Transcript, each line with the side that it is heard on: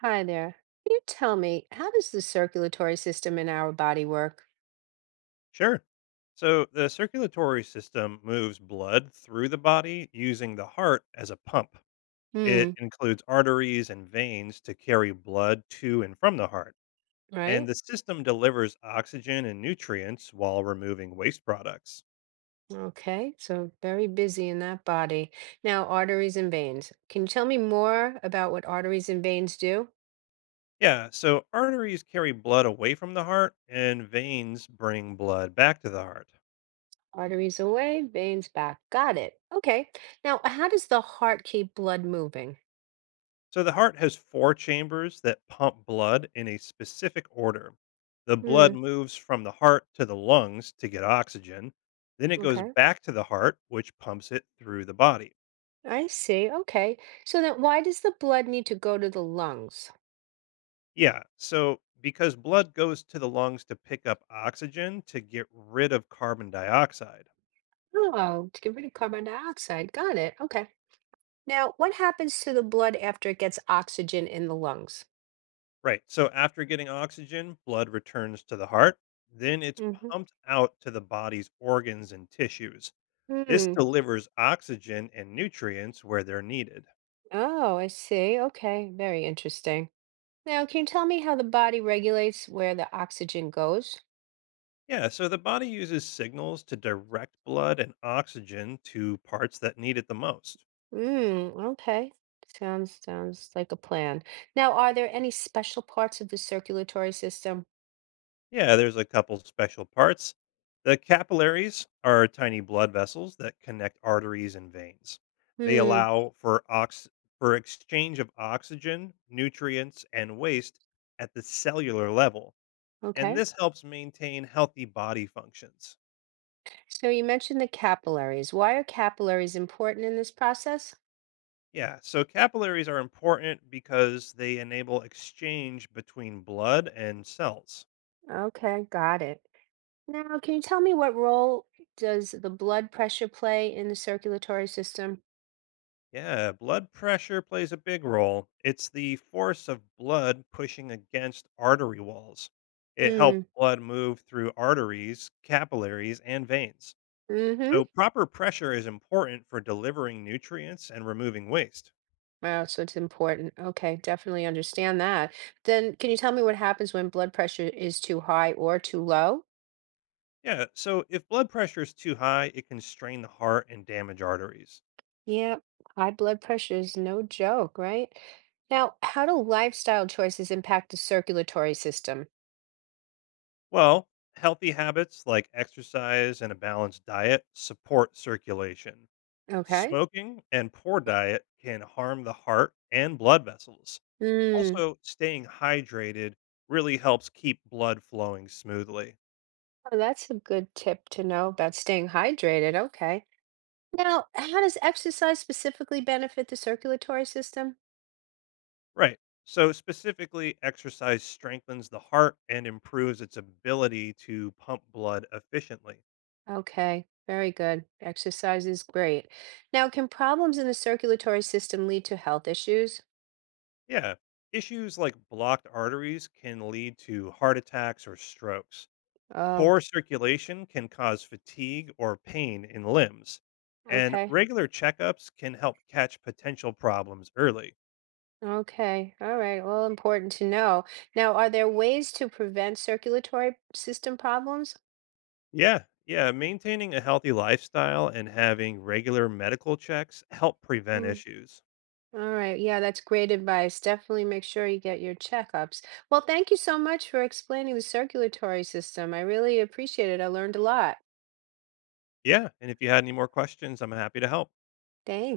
right: Hi there. Can you tell me, how does the circulatory system in our body work?
left: Sure. So the circulatory system moves blood through the body using the heart as a pump. It
right: Hmm,
left: includes arteries and veins to carry blood to and from the heart. And
right: right?
left: the system delivers oxygen and nutrients while removing waste products.
right: Okay, so very busy in that body. Now, arteries and veins. Can you tell me more about what arteries and veins do?
left: Yeah, so arteries carry blood away from the heart, and veins bring blood back to the heart.
right: Arteries away, veins back. Got it. Okay. Now, how does the heart keep blood moving?
left: So the heart has four chambers that pump blood in a specific order. The blood
right: Hmm,
left: moves from the heart to the lungs to get oxygen. Then it goes
right: okay.
left: back to the heart, which pumps it through the body.
right: I see. Okay. So then why does the blood need to go to the lungs?
left: Yeah. So because blood goes to the lungs to pick up oxygen to get rid of carbon dioxide.
right: Oh, to get rid of carbon dioxide. Got it. Okay. Now, what happens to the blood after it gets oxygen in the lungs?
left: Right. So after getting oxygen, blood returns to the heart. Then it's
right: Mm-hmm.
left: pumped out to the body's organs and tissues. This
right: Hmm.
left: delivers oxygen and nutrients where they're needed.
right: Oh, I see. Okay. Very interesting. Now, can you tell me how the body regulates where the oxygen goes?
left: Yeah, so the body uses signals to direct blood and oxygen to parts that need it the most.
right: Mm, okay. Sounds like a plan. Now, are there any special parts of the circulatory system?
left: Yeah, there's a couple special parts. The capillaries are tiny blood vessels that connect arteries and veins. They
right: Hmm.
left: allow for ox for exchange of oxygen, nutrients, and waste at the cellular level, and
right: Okay.
left: this helps maintain healthy body functions.
right: So you mentioned the capillaries. Why are capillaries important in this process?
left: Yeah, so capillaries are important because they enable exchange between blood and cells.
right: Okay, got it. Now, can you tell me what role does the blood pressure play in the circulatory system?
left: Yeah, blood pressure plays a big role. It's the force of blood pushing against artery walls. It helps
right: Mm,
left: blood move through arteries, capillaries, and veins.
right: mm-hmm.
left: So, proper pressure is important for delivering nutrients and removing waste.
right: Wow, so it's important. Okay, definitely understand that. Then can you tell me what happens when blood pressure is too high or too low?
left: Yeah, so if blood pressure is too high, it can strain the heart and damage arteries.
right: Yeah, high blood pressure is no joke, right? Now, how do lifestyle choices impact the circulatory system?
left: Well, healthy habits like exercise and a balanced diet support circulation.
right: Okay.
left: Smoking and poor diet can harm the heart and blood vessels.
right: Mm,
left: Also, staying hydrated really helps keep blood flowing smoothly.
right: oh, that's a good tip to know about staying hydrated. Okay. Now, how does exercise specifically benefit the circulatory system?
left: Right. So, specifically, exercise strengthens the heart and improves its ability to pump blood efficiently.
right: Okay, very good. Exercise is great. Now, can problems in the circulatory system lead to health issues?
left: Yeah. Issues like blocked arteries can lead to heart attacks or strokes.
right: Oh,
left: Poor circulation can cause fatigue or pain in limbs, and
right: okay.
left: regular checkups can help catch potential problems early.
right: Okay. All right. Well, important to know. Now, are there ways to prevent circulatory system problems?
left: Yeah, yeah, maintaining a healthy lifestyle and having regular medical checks help prevent
right: Hmm,
left: issues.
right: all right. Yeah, that's great advice. Definitely make sure you get your checkups. Well, thank you so much for explaining the circulatory system. I really appreciate it. I learned a lot.
left: Yeah, and if you had any more questions, I'm happy to help.
right: Thanks.